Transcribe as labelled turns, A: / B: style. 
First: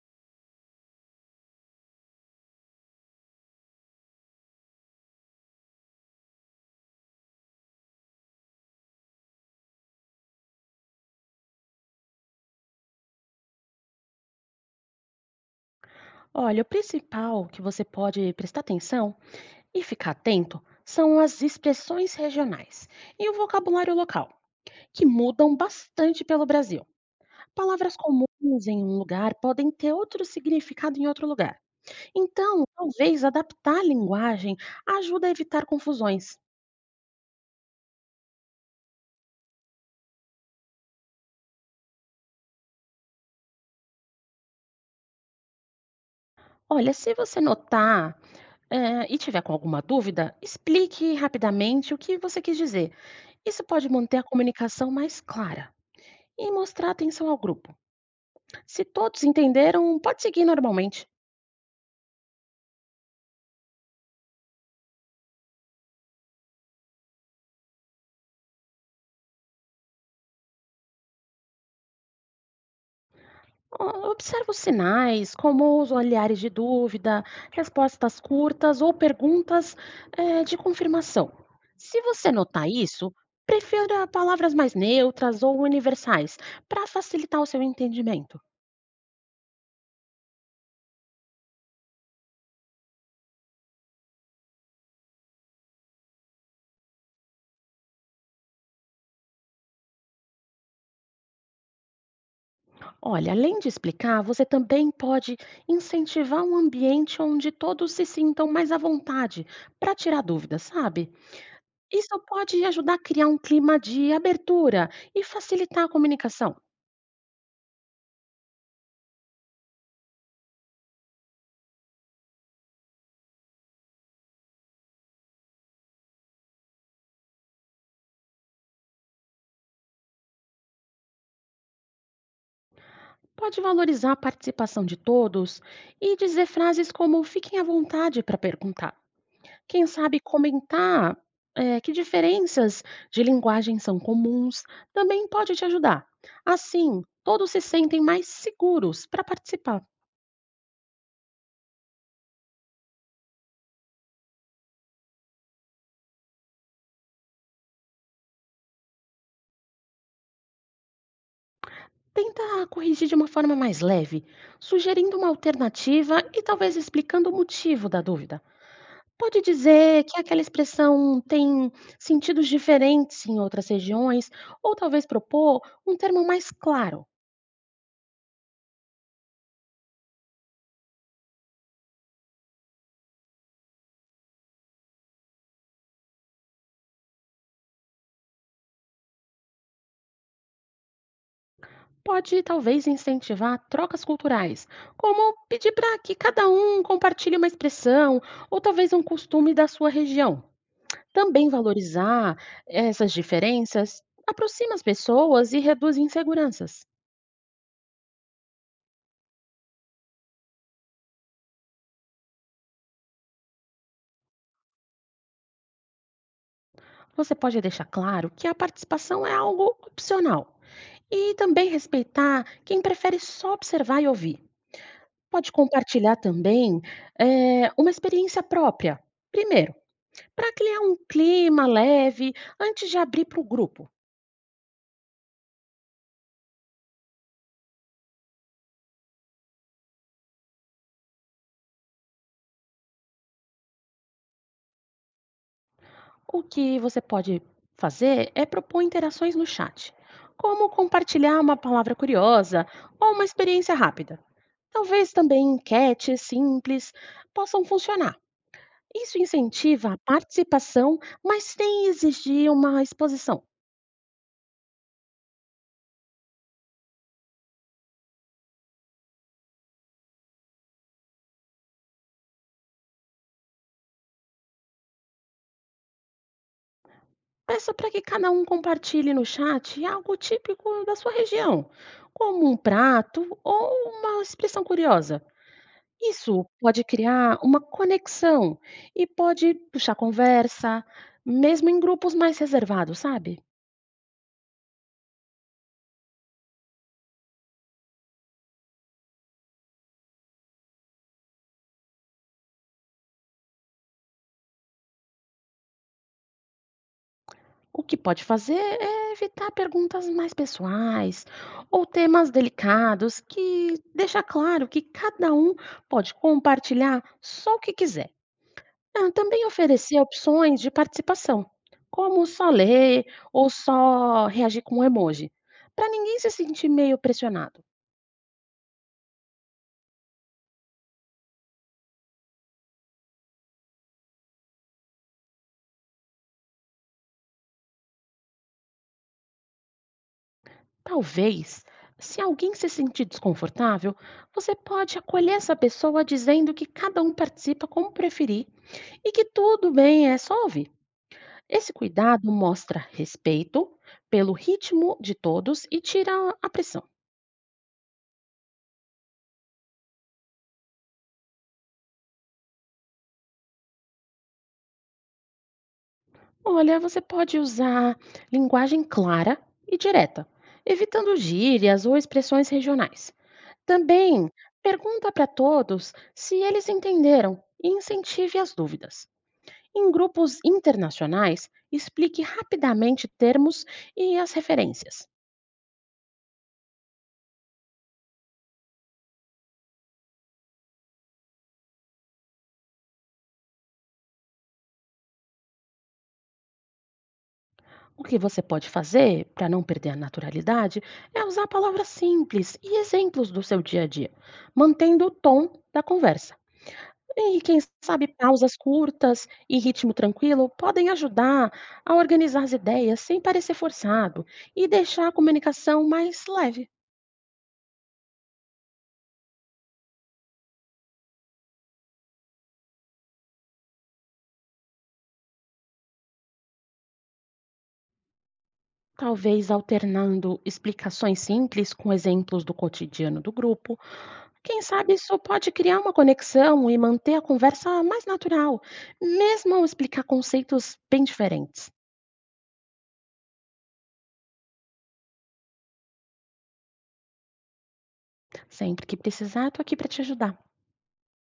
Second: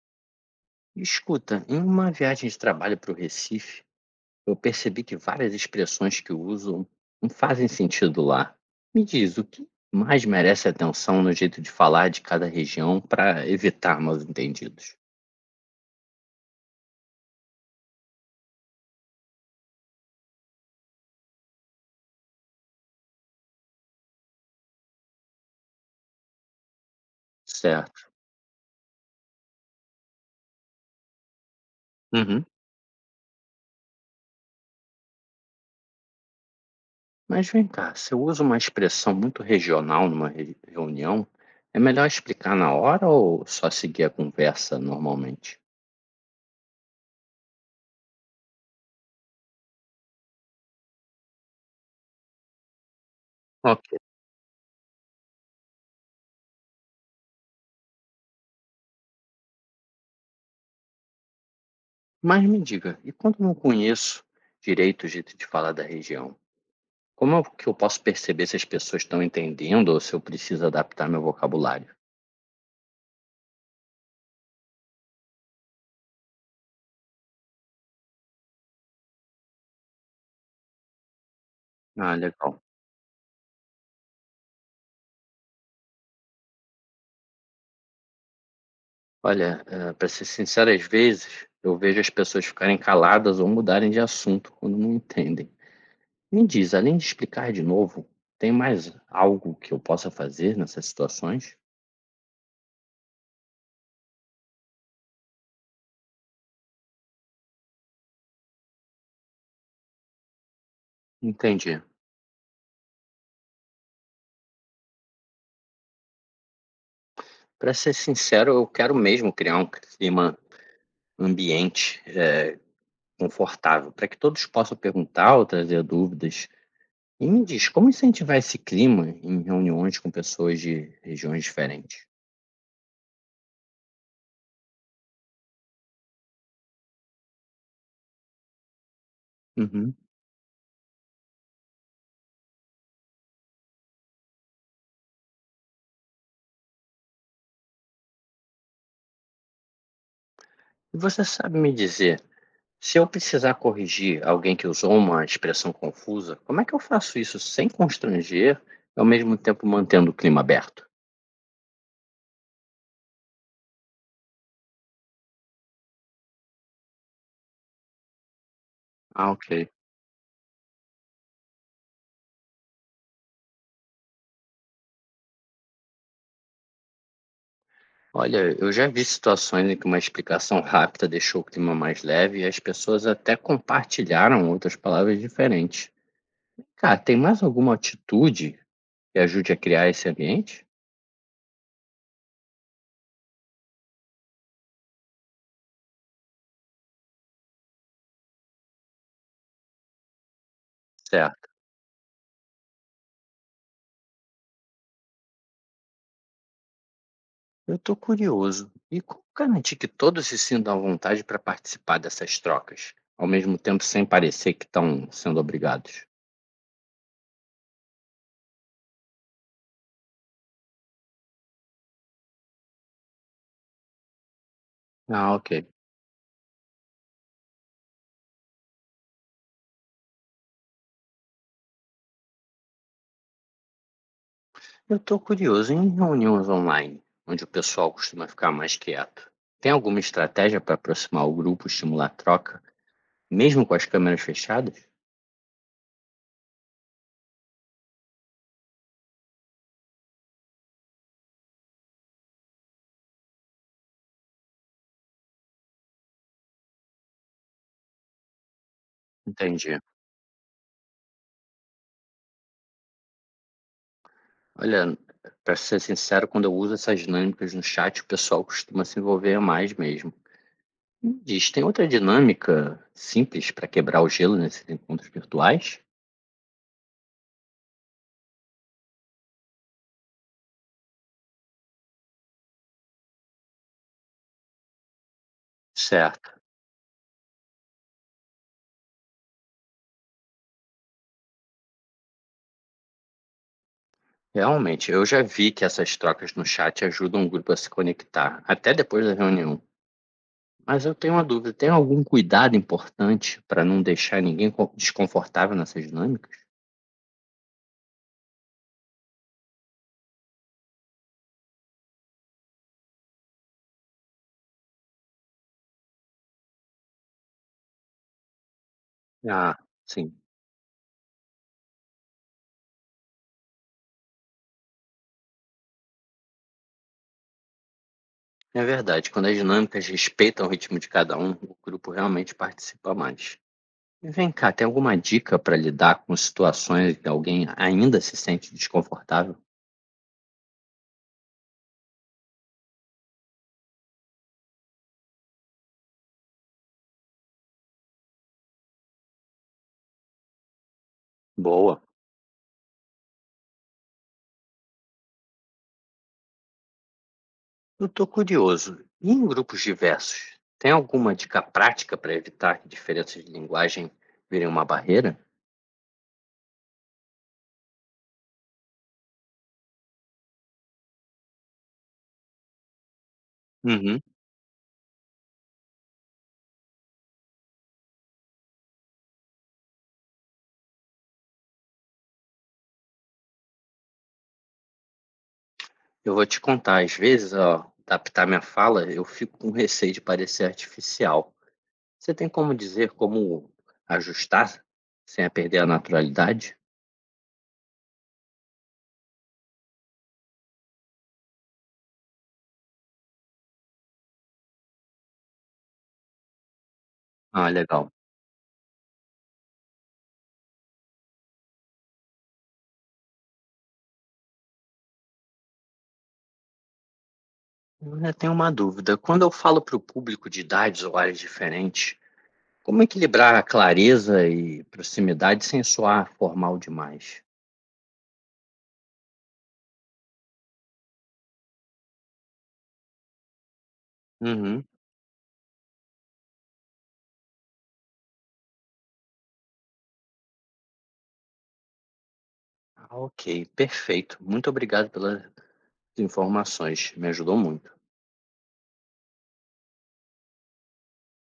A: Escuta, em uma viagem de trabalho para o Recife, eu percebi que várias expressões que usam não fazem sentido lá. Me diz, o que mais merece atenção no jeito de falar de cada região para evitar mal-entendidos?
B: Olha, o principal que você pode prestar atenção e ficar atento são as expressões regionais e o vocabulário local, que mudam bastante pelo Brasil. Palavras
A: Certo.
B: comuns em um lugar podem ter outro significado em outro lugar.
A: Uhum.
B: Então, talvez adaptar a linguagem ajuda a evitar confusões.
A: Mas vem cá, se eu uso uma expressão muito regional numa reunião, é melhor explicar na hora ou só seguir a conversa normalmente?
B: Olha, se você notar, e tiver com alguma dúvida, explique rapidamente o que você quis dizer. Isso
A: Ok.
B: pode manter a comunicação mais clara e mostrar atenção ao grupo. Se todos entenderam, pode seguir normalmente.
A: Mas me diga, e quando eu não conheço direito o jeito de falar da região? Como é que eu posso perceber se as pessoas estão entendendo ou se eu preciso adaptar meu vocabulário?
B: Observa os sinais, como os olhares de dúvida, respostas curtas ou perguntas de confirmação. Se
A: Ah,
B: você
A: legal.
B: notar isso, prefira palavras mais neutras ou universais para facilitar o seu entendimento.
A: Olha, para ser sincero, às vezes eu vejo as pessoas ficarem caladas ou mudarem de assunto quando não entendem. Me diz, além de explicar de novo, tem mais algo que eu possa fazer nessas situações?
B: Olha, além de explicar, você também pode incentivar um ambiente onde todos se sintam mais à vontade para tirar dúvidas, sabe?
A: Entendi.
B: Isso pode ajudar a criar um clima de abertura e facilitar a comunicação.
A: Para ser sincero, eu quero mesmo criar um clima ambiente confortável, para que todos possam perguntar ou trazer dúvidas. E me diz, como incentivar esse clima em reuniões com pessoas de regiões diferentes?
B: Pode valorizar a participação de todos e dizer frases como fiquem à vontade para perguntar. Quem
A: Uhum.
B: sabe comentar que diferenças de linguagem são comuns também pode te ajudar. Assim, todos se sentem mais seguros para participar.
A: E você sabe me dizer, se eu precisar corrigir alguém que usou uma expressão confusa, como é que eu faço isso sem constranger e ao mesmo tempo mantendo o clima aberto?
B: Tenta corrigir de uma forma mais leve, sugerindo uma alternativa e talvez explicando o motivo da dúvida.
A: Ah,
B: Pode
A: ok.
B: dizer que aquela expressão tem sentidos diferentes em outras regiões, ou talvez propor um termo mais claro.
A: Olha, eu já vi situações em que uma explicação rápida deixou o clima mais leve e as pessoas até compartilharam outras palavras diferentes. Cara, tem mais alguma atitude que ajude a criar esse ambiente?
B: Pode talvez incentivar trocas culturais, como pedir para que cada um compartilhe uma expressão ou talvez um costume da sua região. Também
A: Certo.
B: valorizar essas diferenças aproxima as pessoas e reduz inseguranças.
A: Eu estou curioso. E como garantir que todos se sintam à vontade para participar dessas trocas, ao mesmo tempo sem parecer que estão sendo obrigados?
B: Você pode deixar claro que a participação é algo opcional e também respeitar quem prefere só observar e ouvir.
A: Ah,
B: Pode
A: ok.
B: compartilhar também, uma experiência própria, primeiro, para criar um clima leve antes de abrir para o grupo.
A: Eu estou curioso em reuniões online, onde o pessoal costuma ficar mais quieto. Tem alguma estratégia para aproximar o grupo, estimular a troca, mesmo com as câmeras fechadas?
B: O que você pode fazer é propor interações no chat, como compartilhar uma palavra curiosa ou uma experiência rápida. Talvez também enquetes simples possam funcionar. Isso
A: Entendi.
B: incentiva a participação, mas sem exigir uma exposição.
A: Olha, para ser sincero, quando eu uso essas dinâmicas no chat, o pessoal costuma se envolver mais mesmo. Diz, tem outra dinâmica simples para quebrar o gelo nesses encontros virtuais?
B: Peça para que cada um compartilhe no chat algo típico da sua região, como um prato ou uma expressão curiosa.
A: Certo.
B: Isso pode criar uma conexão e pode puxar conversa, mesmo em grupos mais reservados, sabe?
A: Realmente, eu já vi que essas trocas no chat ajudam o grupo a se conectar, até depois da reunião. Mas eu tenho uma dúvida: tem algum cuidado importante para não deixar ninguém desconfortável nessas dinâmicas?
B: O que pode fazer é evitar perguntas mais pessoais ou temas delicados que deixa claro que cada um pode compartilhar só o que quiser. Ah, também
A: Ah,
B: oferecer
A: sim.
B: opções de participação, como só ler ou só reagir com um emoji, para ninguém se sentir meio pressionado.
A: É verdade, quando as dinâmicas respeitam o ritmo de cada um, o grupo realmente participa mais. E vem cá, tem alguma dica para lidar com situações em que alguém ainda se sente desconfortável?
B: Talvez, se alguém se sentir desconfortável, você pode acolher essa pessoa dizendo que cada um participa como preferir e que tudo bem, é só ouvir. Esse
A: Boa.
B: cuidado mostra respeito pelo ritmo de todos e tira a pressão.
A: Eu estou curioso. E em grupos diversos, tem alguma dica prática para evitar que diferenças de linguagem virem uma barreira?
B: Olha, você pode usar linguagem clara e direta, evitando gírias ou expressões regionais.
A: Uhum.
B: Também pergunta para todos se eles entenderam e incentive as dúvidas. Em grupos internacionais, explique rapidamente termos e as referências.
A: Eu vou te contar, às vezes, ó, adaptar minha fala, eu fico com receio de parecer artificial. Você tem como dizer como ajustar sem a perder a naturalidade?
B: O que você pode fazer para não perder a naturalidade é usar palavras simples e exemplos do seu dia a dia, mantendo o tom da conversa. E
A: Ah,
B: quem
A: legal.
B: sabe pausas curtas e ritmo tranquilo podem ajudar a organizar as ideias sem parecer forçado e deixar a comunicação mais leve,
A: Eu tenho uma dúvida. Quando eu falo para o público de idades ou áreas diferentes, como equilibrar a clareza e proximidade sem soar formal demais?
B: talvez alternando explicações simples com exemplos do cotidiano do grupo. Quem
A: Uhum.
B: sabe isso pode criar uma conexão e manter a conversa mais natural, mesmo ao explicar conceitos bem diferentes.
A: Ah, ok, perfeito. Muito obrigado pelas informações, me ajudou muito.
B: Sempre que precisar, estou aqui para te ajudar.